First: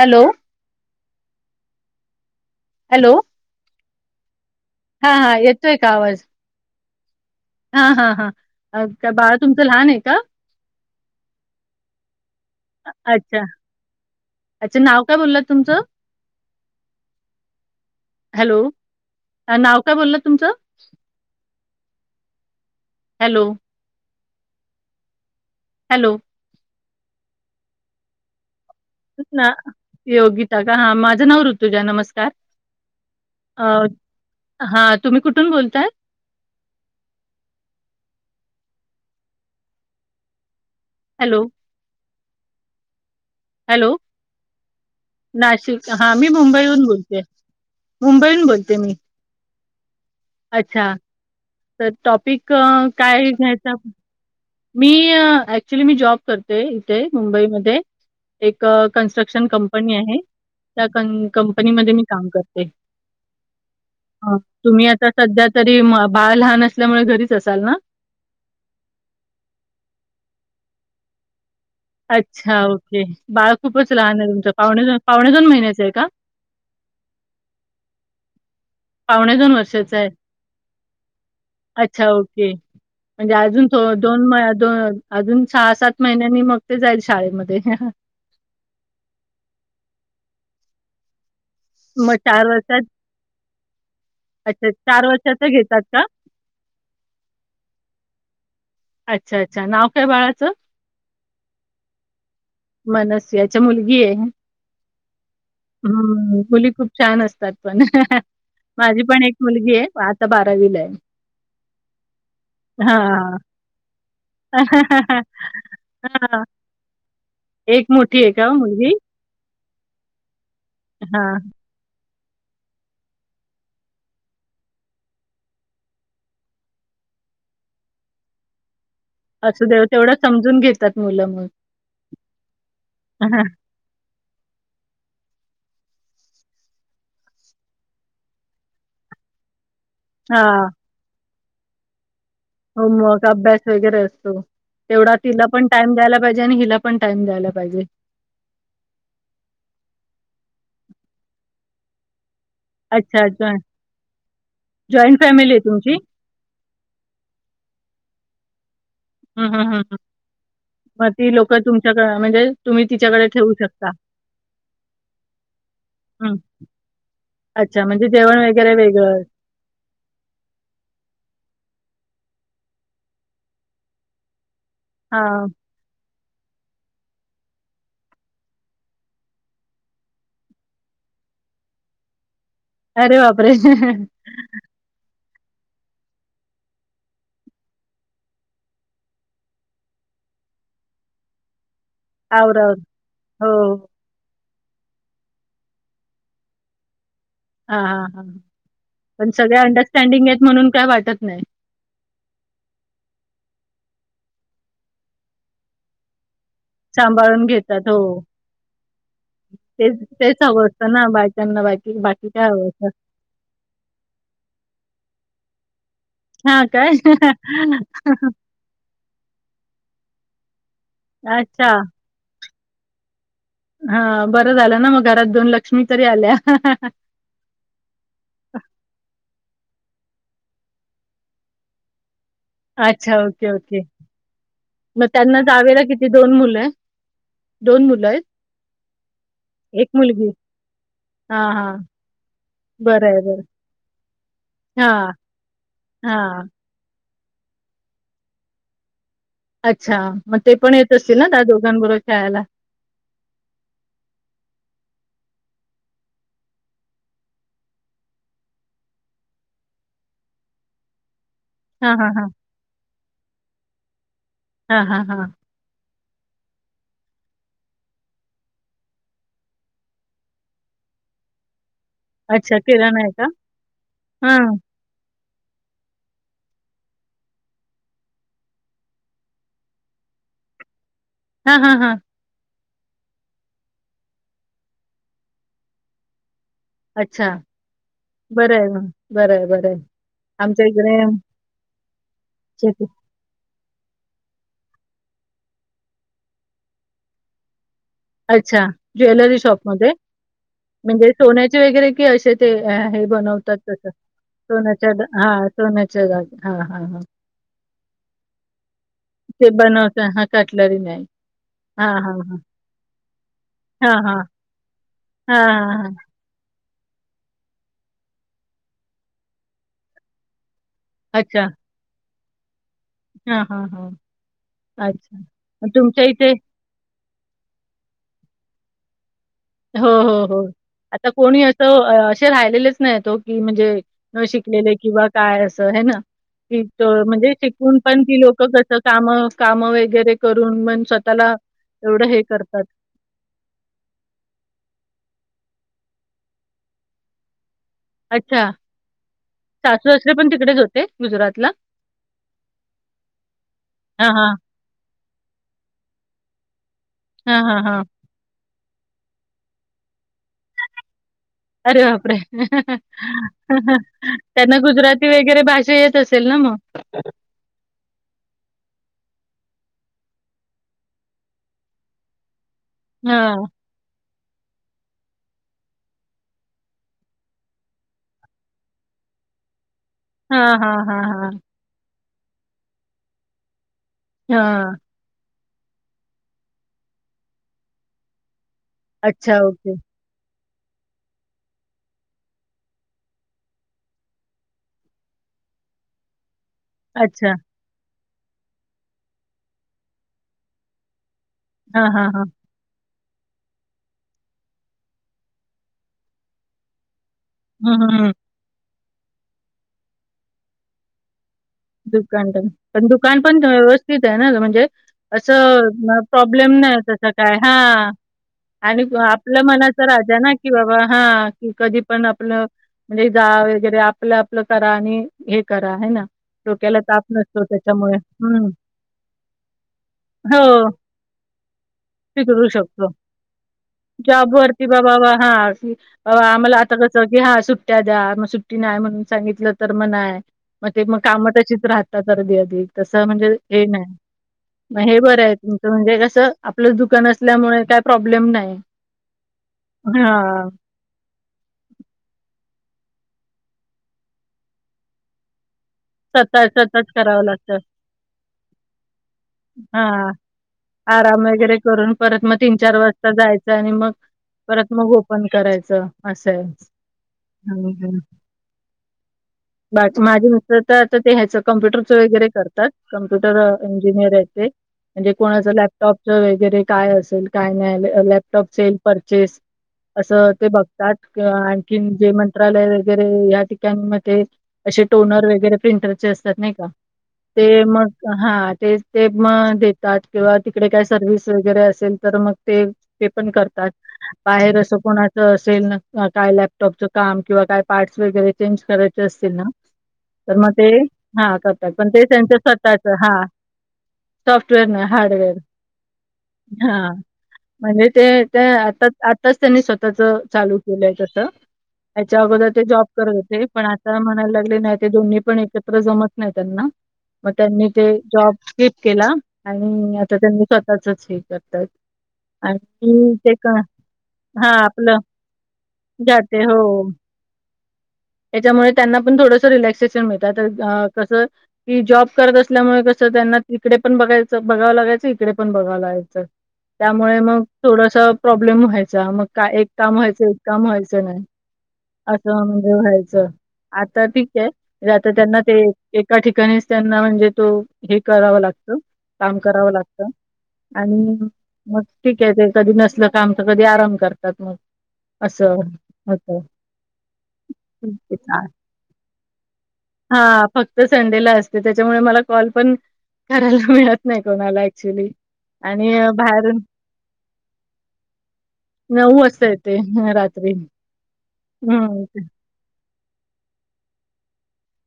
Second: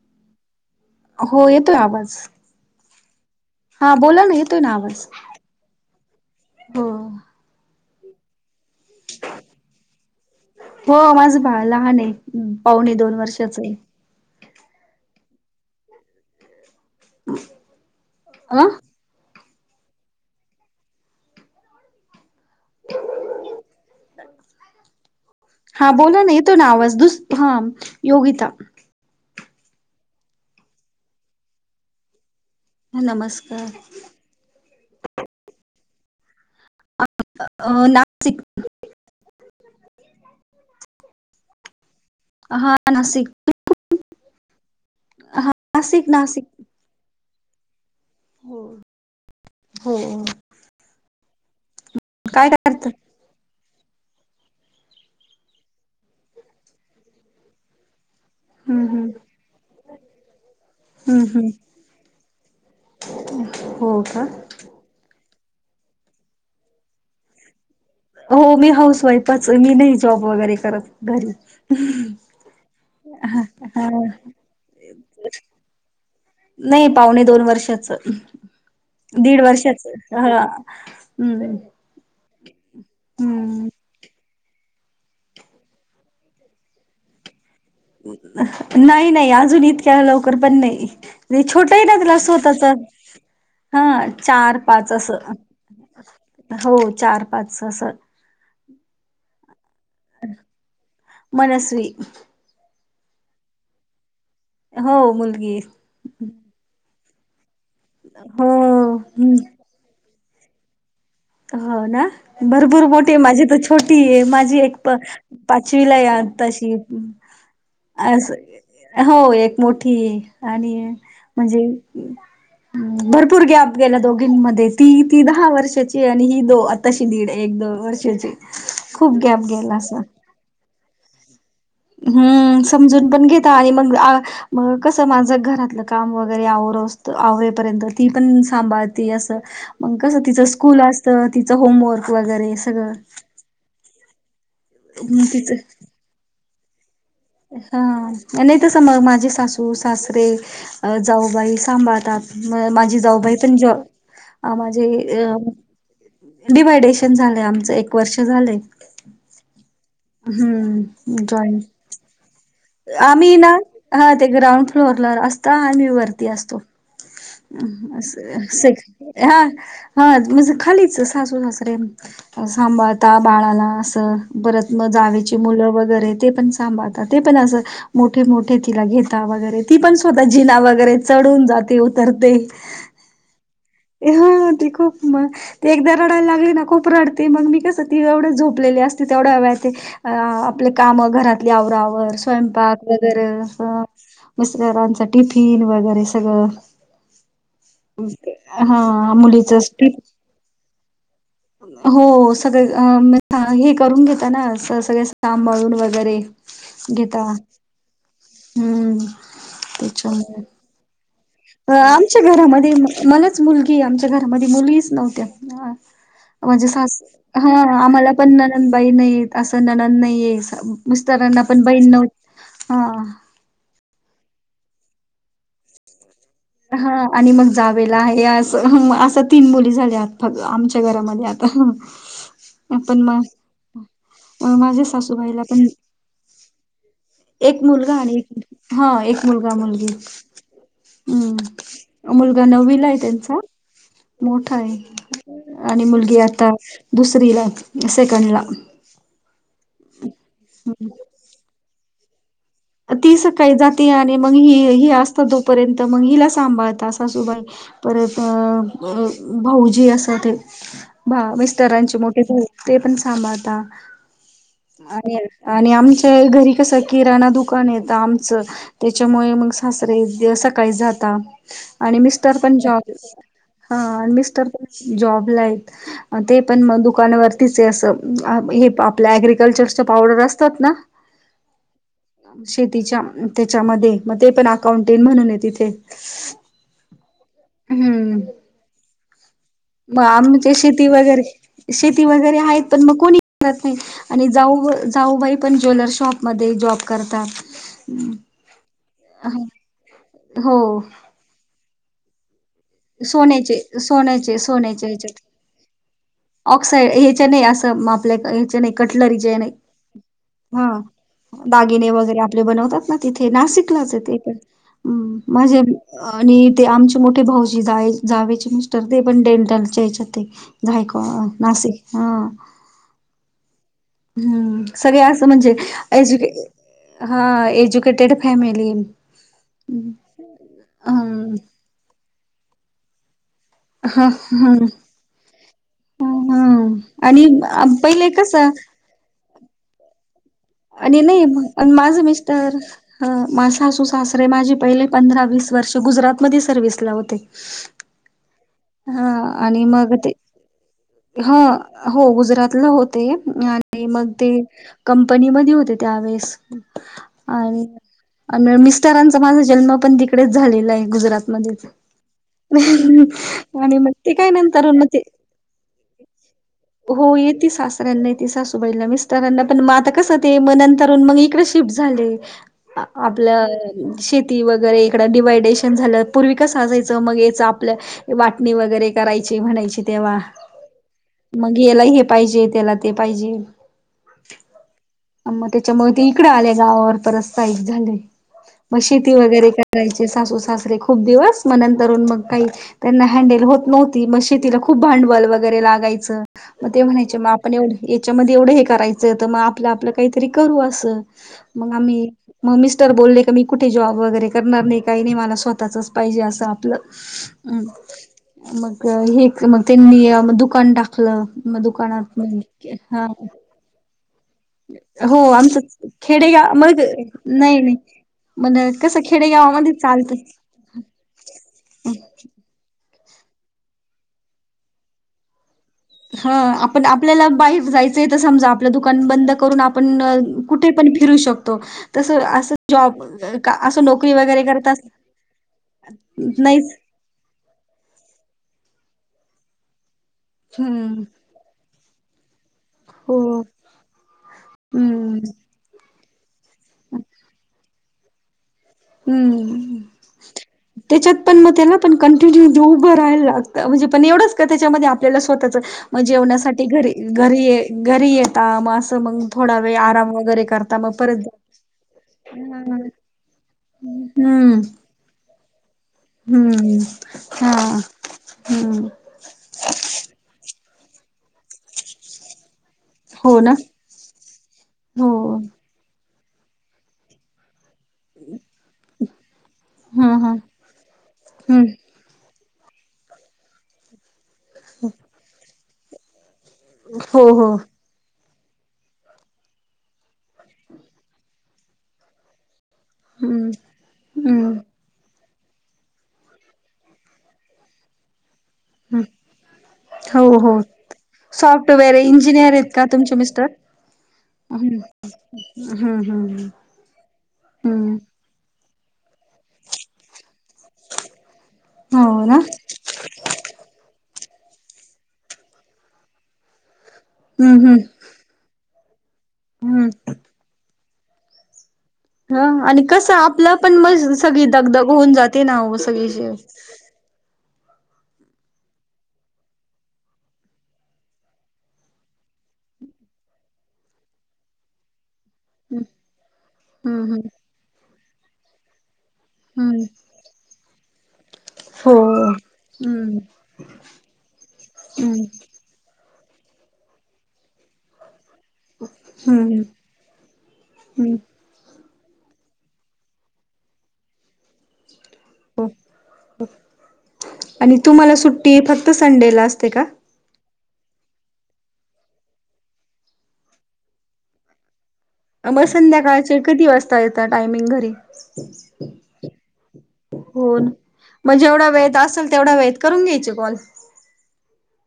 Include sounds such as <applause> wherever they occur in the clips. Hello. हो येतोय आवाज. हॅलो. हा बोला ना येतोय ना आवाज हा हा येतोय का आवाज ह. हा हा हा बाळा तुमचं लहान आहे का. हो माझं बाळ लहान आहे पाहुणे दोन वर्षाच आहे. अच्छ नाव काय बोलला तुमचं हॅलो. अ नाव काय बोललं तुमचं. हॅलो. हा हॅलो बोला ना तो नावज दुस ह योगिता. ना योगिता का हा माझं नाव ऋतुजा नमस्कार. ह अ, नमस्कार. हा तुम्ही कुठून बोलताय. अं नाशिक वरून. हॅलो. हा नासिक वरून. हॅलो नाशिक हा मी मुंबईहून बोलते. मुंबईहून बोलते मी. हो हो. अच्छा तर टॉपिक काय घ्यायचं. मी ऍक्च्युली मी जॉब करते इथे मुंबईमध्ये. एक हम्म हम्म कन्स्ट्रक्शन कंपनी आहे. त्या हम्म हम्म कंपनीमध्ये मी काम करते. हो का. हं. तुम्ही आता सध्या तरी बाळ लहान असल्यामुळे घरीच असाल ना. हो मी हाऊस वाईफच मी नाही जॉब वगैरे करत घरीच. अच्छा ओके बाळ हा खूपच लहान आहे तुमचं पावणे पावणे दोन महिन्याच आहे का. नाही पाहणे दोन वर्षाचं. पावणे दीड वर्षाच वर्षाचं आहे. ह हम्. अच्छा, ओके. म्हणजे अजून थो दोन म दोन अजून सहा सात महिन्यांनी मग ते जाईल शाळेमध्ये. नाही नाही अजून इतक्या लवकर पण नाही. नाही छोटं आहे ना मग तिला स्वतःचा. वर्षात हा चार अच्छा पाच अस वर्षाचं घेतात का? हो चार पाच असं. अच्छा अच्छा नाव काय बाळाचं. मनस्वी मनस याच्या मुलगी आहे. हो मुलगी हाय. हम् मुली खूप छान असतात पण हो माझी पण एक हम्म मुलगी आहे पाच. बारावीला आहे. हो ना भरपूर मोठे हां. माझी तर छोटी आहे माझी एक प पाचवीला या हां. तशी एक मोठी अस आहे का हो मुलगी? हो एक मोठी आणि हां. म्हणजे भरपूर गॅप गेल्या दोघीं म ती ती दहा वर्षाची आणि ही दो आताशी दीड एक दोन वर्षाची खूप गॅप असू गेला देव असा तेवढं समजून घेतात मुलं म हम्म समजून पण घेता आणि मग मग कसं माझं घरातलं काम वगैरे आवर असत आवरपर्यंत ती पण सांभाळते असं. मग कसं तिचं हां. स्कूल असतं तिचं होमवर्क वगैरे सगळं होमवर्क अभ्यास वगैरे असतो तेवढा मग तिला तिचं पण टाइम द्यायला पाहिजे आणि हिला पण टाइम द्यायला. पाहिजे. हा नाही तसं मग माझे सासू सासरे जाऊबाई सांभाळतात. म माझी अच्छा जाऊबाई पण जॉईंट जॉब माझे जॉईंट फॅमिली आहे तुमची? डिव्हायडेशन झालंय आमचं एक वर्ष झालंय. हा हा हा हा मग हम्म ती लोक जॉईन तुमच्याकड म्हणजे तुम्ही तिच्याकडे आम्ही ना ठेवू शकता. हा ते ग्राउंड फ्लोअरला असता आम्ही वरती हं. असतो. अच्छा म्हणजे जेवण वगैरे वेगळं. हा. हा म्हणजे खालीच सासू सासरे सांभाळता बाळाला असं. परत मग जावेची हां. मुलं वगैरे ते पण सांभाळतात ते पण असं. मोठे मोठे तिला घेता वगैरे ती पण स्वतः जिना वगैरे चढून जाते उतरते. अरे बापरे. ह देख म ते एकदा रडायला लागली ना खूप रडते मग मी कसं ती एवढं झोपलेली असते तेवढ्या वेळात अ आपले काम घरातली आवरावर आवर-आवर. स्वयंपाक वगैरे हो, हो. मिस्टरांच टिफिन वगैरे सगळं. हा हा हा हा पण मुलीच सगळे टिफिन अंडरस्टँडिंग आहेत म्हणून काय वाटत नाही. हो सगळ हे करून घेताना सगळे सांभळून वगैरे घेता सांभाळून घेतात हो हम्म ते तेच त्याच्यामुळे अवस्थ ना बा. अ आमच्या घरामध्ये मलाच मुलगी आमच्या घरामध्ये मुलीच नव्हत्या. हां म्हणजे स काय? हा आम्हाला पण ण बहीणेत असं नन नाहीय मिस्तारांना पण अच्छा. बहीण नव्हत हा. हा बरं झालं ना मग घरात दोन लक्ष्मी तरी आल्या. हा. आणि मग जावेला आहे अस असं तीन मुली झाल्या फ आमच्या घरामध्ये आता पण अच्छा मग ओके ओके माझ्या मग त्यांना सासूबाईला पण जावेला किती दोन मुलं आहेत. एक मुलगा मुलं आहे हा एक मुलगा मुलगी हां, हां. हम्म मुलगा नवीला आहे बरं त्यांचा बरं. मोठा हां, आहे आणि मुलगी हां. आता दुसरीला सेकंडला अच्छा मग ते पण येत असतील ना त्या दोघांबरोबर खेळायला ती सकाळी जाते आणि मग ही ह असत तोपर्यंत मग हिला सांभाळत सासूबाई परत अ भाऊजी अस ते हां, तरांचे हां, मोठे हां. भाव ते पण सांभाळता हां, हां, आणि हां. आणि आमच्या घरी कसं किराणा दुख दुकान येत आमचं त्याच्यामुळे मग सासरे सकाळी जाता आणि मिस्टर अच्छा पण जॉब किराणा आहे का? ह आणि मिस्टर हां. पण जॉबला आहेत. ते पण म दुकानावरतीच असं हे आपल्या अग्रिकल्चरचा पावडर असतात ना. हां हां हां. शेतीच्या त्याच्यामध्ये मग ते पण अकाउंटेंट म्हणून आहे तिथे अच्छा हम्म बर आहे बर आहे बर. मग आमच्या शेती वगैरे शेती वगैरे आहेत पण शेती मग कोणी नाही आणि जाऊ जाऊबाई पण ज्वेलर शॉपमध्ये जॉब करतात. <unintelligible> अच्छा ज्वेलरी शॉपमध्ये हो म्हणजे सोन्याचे वगैरे कि असे ते हे बनवतात सोन्याचे तस सोन्याचे सोनच्या हा सोन्याचे घाल ऑक्साइड ह्याच्या नय असं मं आपल्या ह्याच्या नाय कटलरीचे ते नाय बनवता हां, हा कटलरी नाही. दागिने हां, हां, वगैरे हां. आपले बनवतात. म तिथे नाशिकलाच हां, ते हां. पण अं हां, माझे हां, हां. आणि ते आमचे मोठे भाऊजी जा जावेचे मिस्टर ते पण डेंटलच्या याच्या जाय ह अच्छा. नाशिक हा हां, हां, हां. हम्म सगळे अच्छा. असं म्हणजे मग तुमच्या एजु इथे हा एज्युकेटेड फॅमिली हो हो हो आता हम्म कोणी असं असे राहिलेलेच नाही तो की म्हणजे जे ह नं ह शिकलेलं किंवा काय असं हे ना ह तीच आणि म्हणजे शिकून पण पहिले ती लोक कसं कस काम काम वगैरे करून मण स्वतःला एवढं हे करतात. हं मा सासू सासरे माझी पहिले पंधरा वीस वर्ष गुजरात मध्ये सर्विसला होते. अच्छा हा आणि सासू मग ते सासरे पण तिकडेच होते हा गुजरातला. हो गुजरातला होते आणि हां, मग ते हां. कंपनीमध्ये होते त्यावेेळेस हा हा आणि हा आणि मिस्टरांचा माझा जन्म पण तिकडेच झालेला आहे गुजरात मध्येचं अरे बापरे! म्हणूनच ते काय त्यांना नंतर हें ना ते गुजराती वगैरे भाषा येत असेल ना मग? हो येत सास नणंद बाईला येते सासूबाईला मिस्टरांना पण म आता कसं ते मंतरून मग इकडे शिफ्ट झाले. हा हां. आपलं शेती वगैरे इकडं डिवायडेशन झालं पूर्वी कसं असायचं मग याच आपलं वाटणी वगैरे करायची म्हणायची तेव्हा हा हा हा हा मंग याला हे पाहिजे त्याला ते पाहिजे हा. आणि मग त्याच्यामुळे ते इकडे आले गावावर पर स्थायिक झाले मग शेती अच्छा, वगैरे ओके. करायची ते सासू सासरे खूप दिवस मग तरुण मग काही त्यांना हँडल होत नव्हती मग शेतीला खूप भांडवल वगैरे लागायचं मग ते म्हणायचे म अच्छा. आपण एवढं याच्यामध्ये एवढं हे करायचं त म आपलं आपलं काहीतरी करू असं मंग हां, आम्ही हां, हां. मग मिस्टर बोलले की मी कुठे जॉब वगैरे करणार नाही काय नाही मला स्वतःचच पाहिजे असं आपलं अ हं, हं, हं. मग एक मग त्यांनी दुकान टाकलं. मग दुकानात दुकान पण हा दुकान पण व्यवस्थित आहे असं म्हणं जे हो अस आमचं मं खेडेगाव प्रॉब्लेम नाय मग त्याचा काय हा नाही नाही मण आणि कसं आपलं खेडेगावामध्ये मनाचं चालतं राजा ना की बाबा हा की कधी पण आपलं म्हणजे जा वगैरे आपलं आपलं करा आणि हे करा हाय ना हा डोक्याला आपण ताप आपल्याला नसतो बाहेर त्याच्यामुळे. जायचंय तर हं. समजा आपलं दुकान बंद करून आपण कुठे हो, पण फिरू शक तो तस स्वीकारू अस शकतो. जॉब अस नोकरी वगैरे जॉबवरती करता अस बाबा नाहीच हा सुट्टया द्या मग सुट्टी नाय म्हणून सांगितलं तर म नाय ते मग हम्म काम तशीच राहतात अर्धदी अधी तसं हो म्हणजे हे नाय म हे हम्म बरं आहे तुम त म्हणजे कसं आपलंच दुकान असल्यामुळे काय प्रॉब्लेम नाय. हम्म हम्म हम्म त्याच्यात पण मग त्याला पण कंटिन्यू उभं राहायला लागत म्हणजे पण एवढंच का त्याच्यामध्ये आपल्याला स्वतःच म स्वतः जेवण्यासाठी स्वतःच घरी करावं घरी ये लागतं. घरी येता मग असं मग थोडा वेळ आराम हां. वगैरे कर आराम वगैरे करून परत मग तीन, चार वाज सता जायचं आणि मग परत मग ओपन करायचं. असंय. हम्म हा हं. हं. हम्म बाकी माझे मित्र तर आता ते ह्याचं कम्प्युटरच वगैरे कर त्यात. कप्युटर हो ना इंजिनियर हायते हो म्हणजे कोणाचा लॅप टॉपच वगैरे काय असेल काय नाही. लॅपटॉप सेल परचेस - - हा असं हा ते बघतात. हम्म आणखीन जे मंत्रालय वगैरे या ठिकाणमते असे टोनर वगैरे प्रिंटरचे असतात नाई का हो हो ते मग हा ते - - ते मग देतात किंवा तिकडे काय सर्व्हस वगैरे असेल तर मग ते - - ते पण हम्म करतात. हम्म बाहेर असं कोणाच असेल काय लॅपटॉपच काम किंवा काही पार्टस वगैरे चेंज करायचे हम्म असतील ना - - हो तर मग हो ते हा करतात. पण सॉफ्टवेअर ते त्यांच इंजिनियर आहेत का स्वतःच ह. तुमचे मिस्टर सॉफ्टवेअर हम्म नाही. हार्डवेअर हम्म हम्म हा. म्हणजे हम्म ते हेच्या आता - - आताच त्यांनी स्वतःच चालू केलंय तसं हेच्या हो ना अगोदर ते जॉब करते पण आता म्हणायला लागले. नाही ते दोन्ही पण एकत्र जमत नाही त्यांना. मग हम्म त्यांनी हम्म ते जॉब स्किप केला हम्म आणि आता त्यांनी स्वतःचच हे करतात. ह कसं आणि ते क आपलं पण मग सगळी हा दगदग आपलं, होऊन जाते ना हो सगळी शे जाते हो. हम्म त्याच्यामुळे त्यांना पण थोडस रिलॅक्सेशन मिळत आता हं कसं की जॉब करत असल्यामुळे कसं त्यांना तिकडे पण बघायचं बघावं लागायचं. इकडे - - ण बघाव लागायचं त्यामुळे हम्म मग थोडसा प्रॉब्लेम व्हायचा. मग का एक हम्म काम व्हायचं. एक काम व्हायचं नाही. हो असं म्हणजे हम्म व्हायचं. आता ठीकाय. म्हणजे आता हम्म त्यांना ते एका ठिकाणीच त्यांना म्हणजे तो हे करावा लागतो. काम हम्म करावं लागत आणि हम्म मग ठीक हाए ते कधी नसलं काम तर कधी आराम करतात मग. असं हो. होतं. हो. आणि तुम्हाला सुट्टी फक्त संडेला असते का? हा. फक्त संडेला असते. त्याच्यामुळे मला कॉल पण करायला मिळत नाही कोणाला ऍक्च्युली. मग आणि अ, संध्याकाळचे बाहेर किती वाजता येता टायमिंग घरी? ते हं रात्री. हो ना मग जेवढा वेेळेत हम्म असेल तेवढा वेळेत करून घ्यायचे कॉल.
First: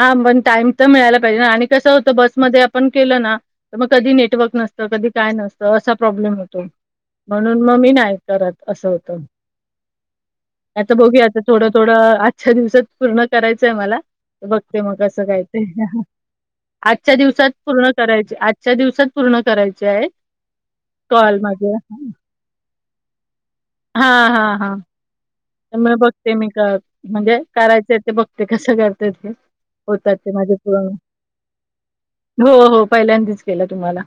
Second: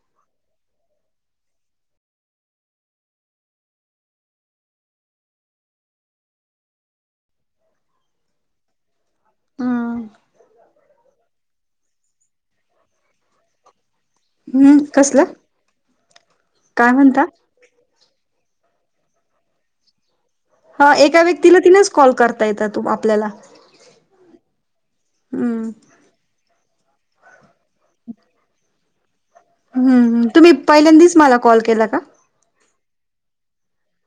हा पण टाइम तर मिळायला पाहिजे ना. आणि कसं होतं बसमध्ये आपण केलं ना - - मग कधी नेटवर्क नसतं. कधी काय नसतं. असा प्रॉब्लेम होतो. म्हणून मग मी नाही करत. असं होतं. हम्म आता बघूया आता थोडं थोडं आजच्या दिवसात पूर्ण करायचंय मला. बघते मग कसलं कसं काय ते. काय आजच्या म्हणता? दिवसात - - पूर्ण करायची. आजच्या दिवसात पूर्ण करायचे आहे. हा एका व्यक्तीला तिनच कॉल करता येतात तू आपल्याला. हा. हा. हा. हम्म <unintelligible> ते मी क म्हणजे करायचे ते बघते कसं करता ते. ह्. होतात हं. ते तुम्ही माझे पूर्ण पहिल्यांदीच मला कॉल केला का? हो. हो. पहिल्यांदीच केला तुम्हाला.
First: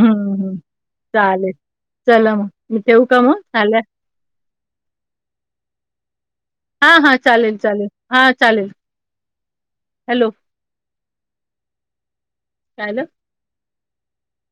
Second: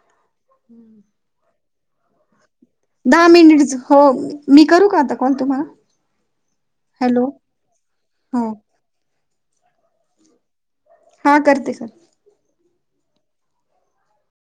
हम्, हम्, चालेल. चला मग. मी ठेऊ का दहा मग. झाल्या हो. मी करू का आता कॉल तुम्हाला? हा. हा. हॅलो चालेल, चालेल. हा, हो चालेल. हॅलो. हा. करते करते. कायलं?